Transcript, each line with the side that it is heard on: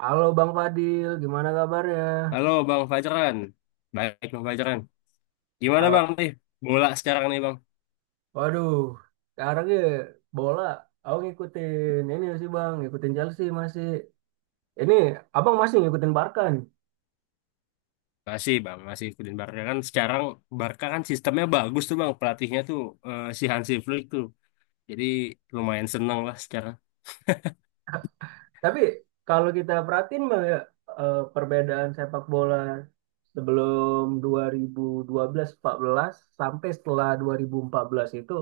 right: Halo Bang Fadil, gimana kabarnya?
left: Halo Bang Fajran, baik Bang Fajran. Gimana
right: Halo.
left: Bang nih bola sekarang nih Bang?
right: Waduh, sekarang ya bola, aku ngikutin ini sih Bang, ngikutin Chelsea masih. Ini Abang masih ngikutin Barca nih.
left: Masih Bang, masih ikutin Barca kan sekarang Barca kan sistemnya bagus tuh Bang, pelatihnya tuh si Hansi Flick tuh. Jadi lumayan seneng lah sekarang.
right: Tapi kalau kita perhatiin Bang ya, perbedaan sepak bola sebelum 2012-14 sampai setelah 2014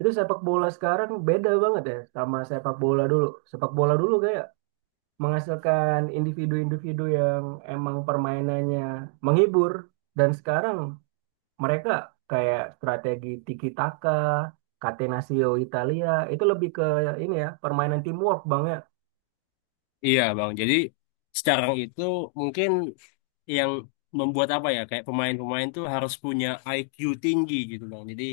right: itu sepak bola sekarang beda banget ya sama sepak bola dulu. Sepak bola dulu kayak menghasilkan individu-individu yang emang permainannya menghibur, dan sekarang mereka kayak strategi tiki taka, Catenaccio Italia itu lebih ke ini, ya permainan teamwork bang ya.
left: Iya Bang, jadi sekarang itu mungkin yang membuat apa ya kayak pemain-pemain tuh harus punya IQ tinggi gitu Bang. Jadi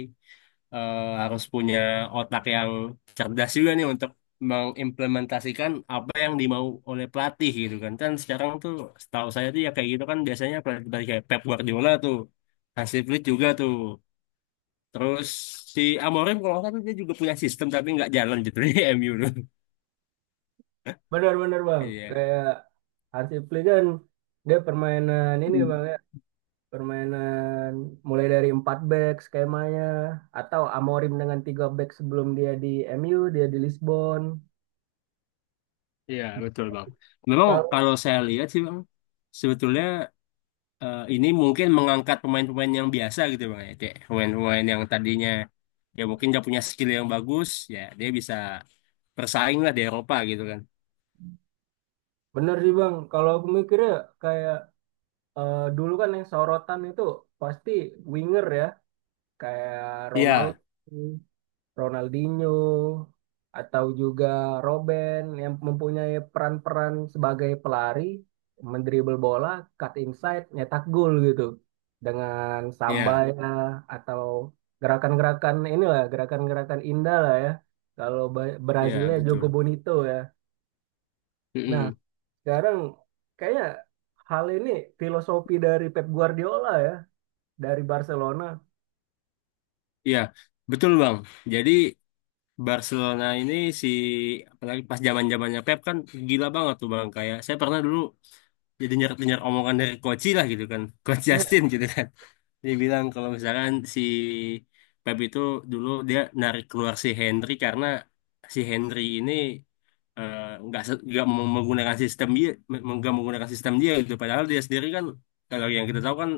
left: harus punya otak yang cerdas juga nih untuk mengimplementasikan apa yang dimau oleh pelatih gitu kan. Kan sekarang tuh setahu saya tuh ya kayak gitu kan biasanya pelatih kayak Pep Guardiola tuh, Hansi Flick juga tuh. Terus si Amorim kalau nggak salah tuh dia juga punya sistem tapi nggak jalan gitu di MU tuh.
right: Benar-benar bang,
left: Iya.
right: kayak Hansi Flick kan dia permainan ini bang ya, permainan mulai dari 4 back skemanya, atau Amorim dengan 3 back sebelum dia di MU, dia di Lisbon.
left: Iya, betul Bang. Memang
right: Kalau
left: kalau saya lihat sih Bang, sebetulnya ini mungkin mengangkat pemain-pemain yang biasa gitu bang ya kayak pemain-pemain yang tadinya ya mungkin nggak punya skill yang bagus ya dia bisa bersaing lah di Eropa gitu kan.
right: bener sih bang, kalau aku mikirnya, kayak dulu kan yang sorotan itu pasti winger ya, kayak
left: Iya,
right: Ronaldo, Ronaldinho, atau juga Robben yang mempunyai peran-peran sebagai pelari, mendribel bola, cut inside, nyetak gol gitu. Dengan sambai
left: iya,
right: iya lah, atau gerakan-gerakan inilah, gerakan-gerakan indah lah ya. Kalau
left: iya,
right: Brazilnya iya,
left: betul.
right: Jogo Bonito ya. Nah,
left: Mm-mm.
right: sekarang kayaknya hal ini filosofi dari Pep Guardiola dari Barcelona
left: Iya betul bang, jadi Barcelona ini si apalagi pas zaman zamannya Pep kan gila banget tuh bang kayak saya pernah dulu jadi dengar dengar omongan dari Koci lah gitu kan Coach
right: ya.
left: Justin gitu kan. Dia bilang kalau misalkan si Pep itu dulu dia narik keluar si Henry karena si Henry ini eh, nggak menggunakan sistem dia gitu. Padahal dia sendiri kan kalau yang kita tahu kan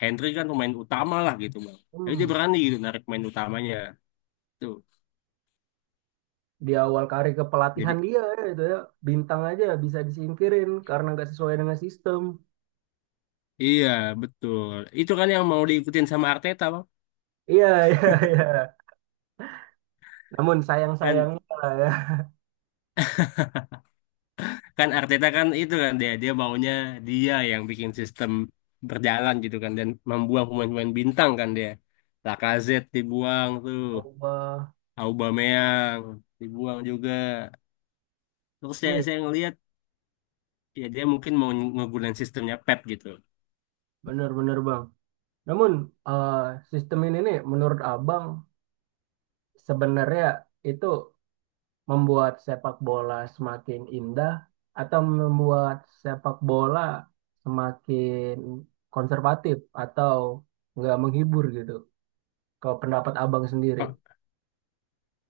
left: Henry kan pemain utama lah gitu bang. Tapi
right: Hmm,
left: dia berani gitu narik pemain utamanya tuh.
right: di awal karir kepelatihan
left: Jadi,
right: dia ya, itu ya bintang aja bisa disingkirin karena nggak sesuai dengan sistem.
left: iya betul. Itu kan yang mau diikutin sama Arteta bang.
right: Iya, iya, iya. Namun sayang
left: Kan
right: sayang, ya
left: kan Arteta kan itu kan dia dia maunya dia yang bikin sistem berjalan gitu kan, dan membuang pemain-pemain bintang kan dia. Lacazette dibuang tuh,
right: Allah
left: Aubameyang dibuang juga. Terus saya
right: nih,
left: saya ngelihat ya dia mungkin mau ngegunain sistemnya Pep gitu.
right: bener-bener bang. Namun eh, sistem ini nih menurut abang sebenarnya itu membuat sepak bola semakin indah, atau membuat sepak bola semakin konservatif atau nggak menghibur gitu. Kalau pendapat abang sendiri.
left: Oh,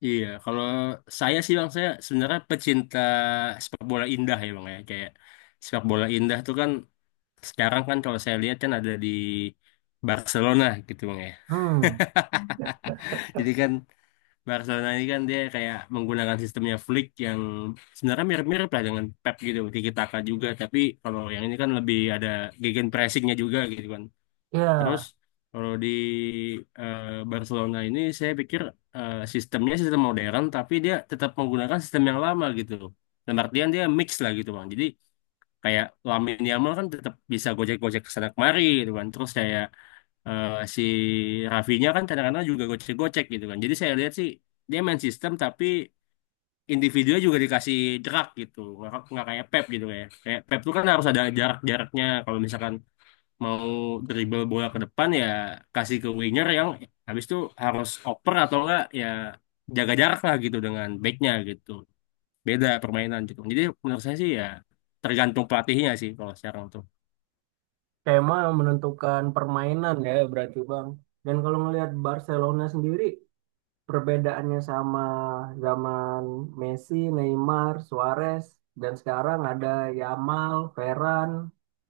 left: iya kalau saya sih bang, saya sebenarnya pecinta sepak bola indah ya bang ya, kayak sepak bola indah tuh kan sekarang kan kalau saya lihat kan ada di Barcelona gitu bang ya.
right: Hmm,
left: Jadi kan Barcelona ini kan dia kayak menggunakan sistemnya Flick yang sebenarnya mirip-mirip lah dengan Pep gitu, Tiki Taka juga. Tapi kalau yang ini kan lebih ada gegen pressingnya juga gitu kan. Terus
right: ya,
left: kalau di eh, Barcelona ini saya pikir sistemnya sistem modern, tapi dia tetap menggunakan sistem yang lama gitu. Dan artian dia mix lah gitu bang. Jadi kayak Lamine Yamal kan tetap bisa gojek-gojek kesana kemari gitu kan. Terus kayak eh, si Rafinya kan kadang-kadang juga gocek-gocek gitu kan. Jadi saya lihat sih dia main sistem tapi individunya juga dikasih jerak gitu. Nggak kayak Pep gitu ya. Kayak Pep tuh kan harus ada jarak-jaraknya. Kalau misalkan mau dribble bola ke depan ya kasih ke winger yang habis itu harus oper, atau enggak ya jaga jarak lah gitu dengan backnya gitu. Beda permainan gitu. Jadi menurut saya sih ya tergantung pelatihnya sih kalau sekarang tuh.
right: tema yang menentukan permainan ya berarti bang. Dan kalau ngelihat Barcelona sendiri, perbedaannya sama zaman Messi, Neymar, Suarez, dan sekarang ada Yamal, Ferran,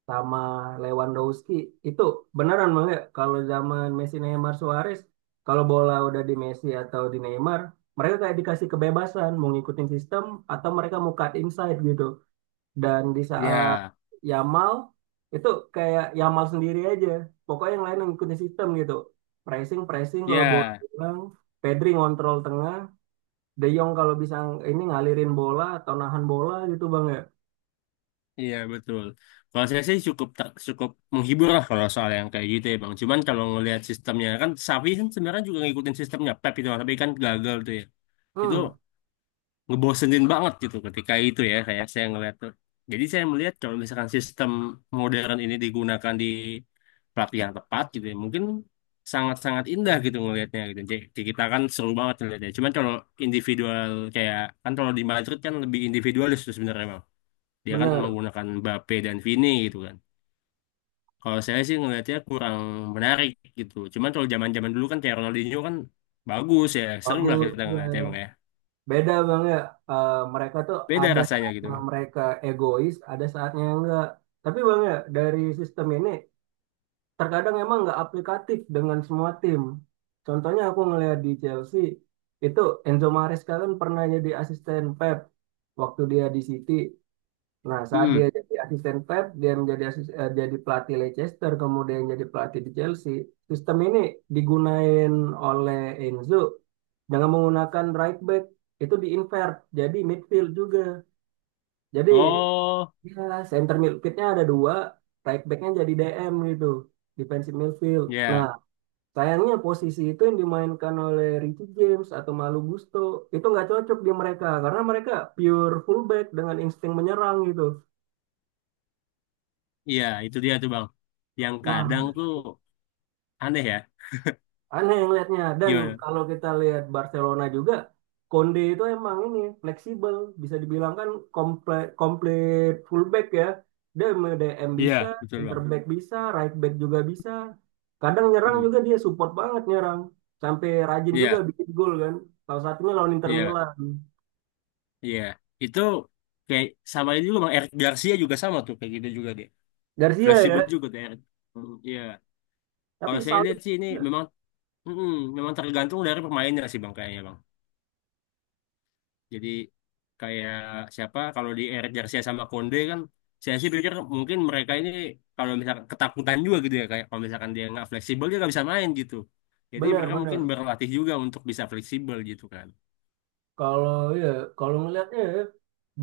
right: sama Lewandowski. Itu beneran bang ya, kalau zaman Messi, Neymar, Suarez, kalau bola udah di Messi atau di Neymar, mereka kayak dikasih kebebasan mau ngikutin sistem atau mereka mau cut inside gitu. Dan di saat
left: Ya,
right: Yamal itu kayak Yamal sendiri aja. Pokoknya yang lain yang ngikutin sistem gitu. Pressing, pressing kalau bola
left: ya.
right: bilang, Pedri ngontrol tengah, De Jong kalau bisa ini ngalirin bola atau nahan bola gitu Bang ya.
left: Iya betul. Kalau saya sih cukup tak cukup menghibur lah kalau soal yang kayak gitu ya bang. Cuman kalau ngelihat sistemnya kan Safi kan sebenarnya juga ngikutin sistemnya Pep itu tapi kan gagal tuh ya. Itu
right: Hmm,
left: ngebosenin banget gitu ketika itu ya kayak saya ngelihat tuh. Jadi saya melihat kalau misalkan sistem modern ini digunakan di pelatih yang tepat gitu ya mungkin sangat-sangat indah gitu ngelihatnya gitu. Jadi kita kan seru banget ngelihatnya. Cuman kalau individual kayak kan kalau di Madrid kan lebih individualis tuh sebenarnya dia kan
right: bener.
left: menggunakan Mbappe dan Vini gitu kan. Kalau saya sih ngelihatnya kurang menarik gitu. Cuman kalau zaman-zaman dulu kan kayak Ronaldinho kan bagus ya, seru lah
right: Bagus.
left: kita ngeliatnya
right: Iya.
left: bang ya.
right: Beda Bang ya. Eh, mereka tuh
left: Beda
right: ada
left: rasanya gitu
right: saatnya
left: bang.
right: mereka egois, ada saatnya enggak. Tapi Bang ya, dari sistem ini terkadang emang nggak aplikatif dengan semua tim. Contohnya aku ngelihat di Chelsea, itu Enzo Maresca kan pernah jadi asisten Pep waktu dia di City. Nah, saat
left: Hmm.
right: dia jadi asisten Pep, dia menjadi jadi pelatih Leicester, kemudian jadi pelatih di Chelsea. Sistem ini digunain oleh Enzo dengan menggunakan right back itu diinvert jadi midfield juga. Jadi
left: Oh,
right: ya center midfieldnya ada dua, right backnya jadi DM gitu, defensive midfield. Nah,
left: ya,
right: sayangnya posisi itu yang dimainkan oleh Richie James atau Malu Gusto itu nggak cocok di mereka karena mereka pure fullback dengan insting menyerang gitu.
left: iya itu dia tuh bang. Yang
right: Nah,
left: kadang tuh aneh ya.
right: aneh yang lihatnya. Dan
left: Gimana?
right: kalau kita lihat Barcelona juga, Konde itu emang ini fleksibel, bisa dibilang kan komplit fullback ya. Dia DM bisa,
left: Iya, betul
right: center
left: bang.
right: back bisa, right back juga bisa. Kadang nyerang
left: Hmm.
right: juga dia support banget nyerang. Sampai rajin juga
left: Iya,
right: bikin gol kan. Salah satunya lawan Inter
left: iya,
right: Milan.
left: iya. Itu kayak sama ini juga bang. Eric Garcia juga sama tuh kayak gitu juga dia.
right: Garcia
left: Fleksibel
right: ya.
left: juga tuh Eric. Hmm, iya.
right: Tapi
left: Kalau saya
right: salut,
left: lihat sih ini
right: ya,
left: memang Mm-mm, memang tergantung dari pemainnya sih bang kayaknya bang. Jadi kayak siapa kalau di Eric Garcia sama Konde kan, saya sih pikir mungkin mereka ini kalau misalkan ketakutan juga gitu ya kayak kalau misalkan dia nggak fleksibel dia nggak bisa main gitu. Jadi mereka mungkin
right: benar-benar.
left: berlatih juga untuk bisa fleksibel gitu kan.
right: Kalau ya, kalau ngelihatnya ya,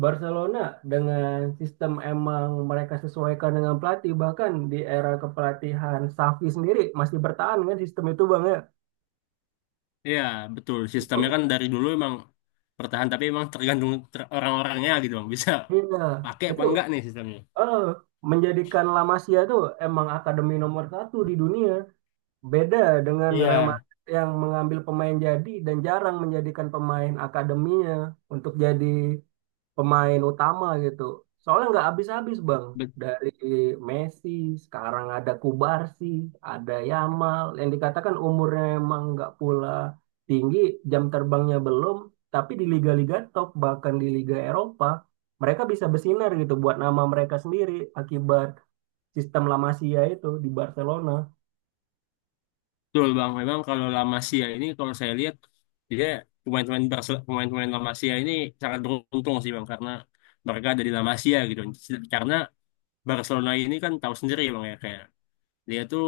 right: Barcelona dengan sistem emang mereka sesuaikan dengan pelatih, bahkan di era kepelatihan Xavi sendiri masih bertahan kan sistem itu bang ya.
left: Iya betul, sistemnya
right: Itu,
left: kan dari dulu emang bertahan tapi emang tergantung orang-orangnya gitu bang, bisa
right: iya,
left: pakai
right: itu
left: apa enggak nih sistemnya.
right: eh, menjadikan La Masia itu emang akademi nomor satu di dunia. Beda dengan Real
left: Iya,
right: Madrid yang mengambil pemain jadi dan jarang menjadikan pemain akademinya untuk jadi pemain utama gitu. Soalnya nggak habis-habis bang. Dari Messi, sekarang ada Kubarsi, ada Yamal. Yang dikatakan umurnya emang nggak pula tinggi, jam terbangnya belum. Tapi di liga-liga top, bahkan di Liga Eropa, mereka bisa bersinar gitu buat nama mereka sendiri akibat sistem La Masia itu di Barcelona.
left: betul Bang, memang kalau La Masia ini kalau saya lihat dia pemain-pemain La Masia ini sangat beruntung sih Bang karena mereka ada di La Masia gitu. Karena Barcelona ini kan tahu sendiri Bang ya, kayak dia tuh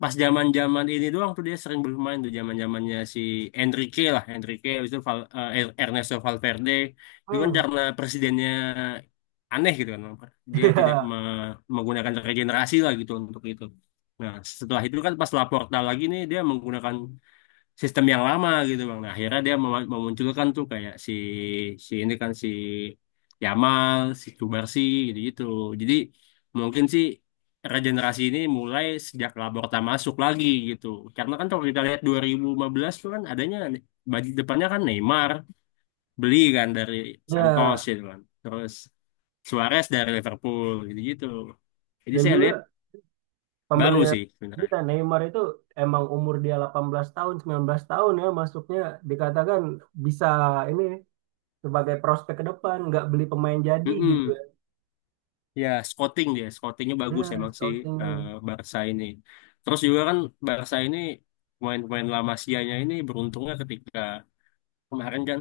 left: pas zaman-zaman ini doang tuh dia sering bermain tuh zaman-zamannya si Enrique lah, Enrique habis itu Ernesto Valverde. Itu kan
right: Hmm.
left: karena presidennya aneh gitu kan. Dia tidak
right: Ya,
left: menggunakan regenerasi lah gitu untuk itu. Nah, setelah itu kan pas Laporta lagi nih dia menggunakan sistem yang lama gitu bang. Nah, akhirnya dia memunculkan tuh kayak si si ini kan si Yamal, si Kubarsi gitu-gitu. Jadi mungkin sih regenerasi ini mulai sejak Laporta masuk lagi gitu. Karena kan kalau kita lihat 2015 tuh kan adanya baju depannya kan Neymar beli kan dari Santos
right: ya.
left: gitu kan. Terus Suarez dari Liverpool gitu-gitu. Jadi
right: Dan
left: saya lihat
right: juga
left: baru
right: pembelian
left: sih
right: kita
left: sebenarnya.
right: Neymar itu emang umur dia 18 tahun, 19 tahun ya masuknya, dikatakan bisa ini sebagai prospek ke depan, nggak beli pemain jadi gitu
left: Mm-mm.
right: ya.
left: Ya, scouting dia, scoutingnya
right: Ya,
left: bagus emang sih eh,
right: scoutingnya.
left: Barca ini. Terus juga kan Barca ini pemain-pemain La Masia-nya ini beruntungnya ketika kemarin kan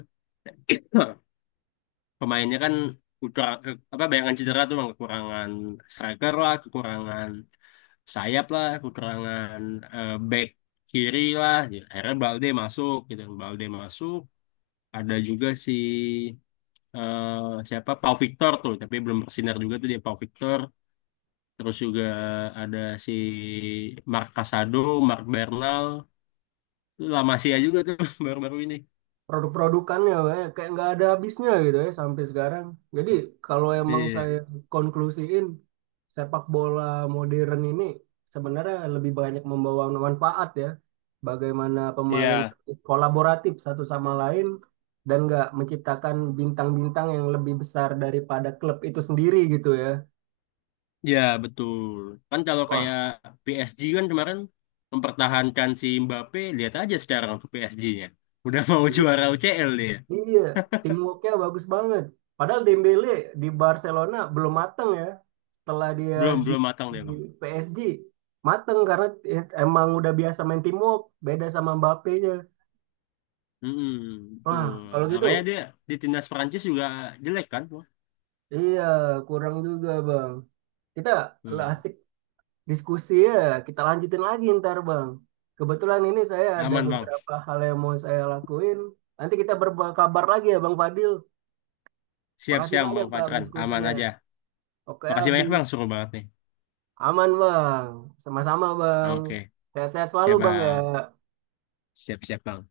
left: pemainnya kan kurang apa bayangan cedera tuh bang, kekurangan striker lah, kekurangan sayap lah, kekurangan back kiri lah. Ya, akhirnya Balde masuk gitu, Balde masuk. Ada juga si siapa Pau Victor tuh, tapi belum bersinar juga tuh dia Pau Victor. Terus juga ada si Mark Casado, Mark Bernal, lama sih ya juga tuh baru-baru ini.
right: Produk-produkannya kayak kayak nggak ada habisnya gitu ya sampai sekarang. Jadi kalau emang
left: Iya,
right: saya konklusiin, sepak bola modern ini sebenarnya lebih banyak membawa manfaat ya. Bagaimana pemain
left: iya,
right: kolaboratif satu sama lain dan nggak menciptakan bintang-bintang yang lebih besar daripada klub itu sendiri gitu ya.
left: iya betul. Kan kalau
right: Wah,
left: kayak PSG kan kemarin mempertahankan si Mbappe, lihat aja sekarang tuh PSG-nya. Udah mau juara
right: iya.
left: UCL dia.
right: Iya, teamworknya bagus banget. Padahal Dembele di Barcelona belum mateng ya. Setelah dia
left: Belum,
right: di
left: belum matang dia,
right: di
left: Bang.
right: PSG mateng karena emang udah biasa main teamwork, beda sama Mbappe-nya.
left: Mm-mm,
right: Wah,
left: betul.
right: kalau gitu,
left: Makanya dia di timnas Prancis juga jelek kan.
right: iya kurang juga bang. Kita lah
left: Hmm.
right: asik diskusi ya, kita lanjutin lagi ntar bang. Kebetulan ini saya ada
left: Aman, Bang.
right: beberapa hal yang mau saya lakuin. Nanti kita berkabar lagi ya Bang Fadil. Makasih
left: Siap-siap,
right: banyak
left: Bang
right: Bang
left: Pacran. Aman
right: diskusinya.
left: aja.
right: Oke,
left: Makasih
right: Abi.
left: banyak, Bang. Suruh banget nih.
right: Aman bang, sama-sama bang.
left: Oke.
right: Sehat-sehat selalu
left: Siap,
right: bang
left: Bang.
right: ya.
left: Siap-siap, Bang.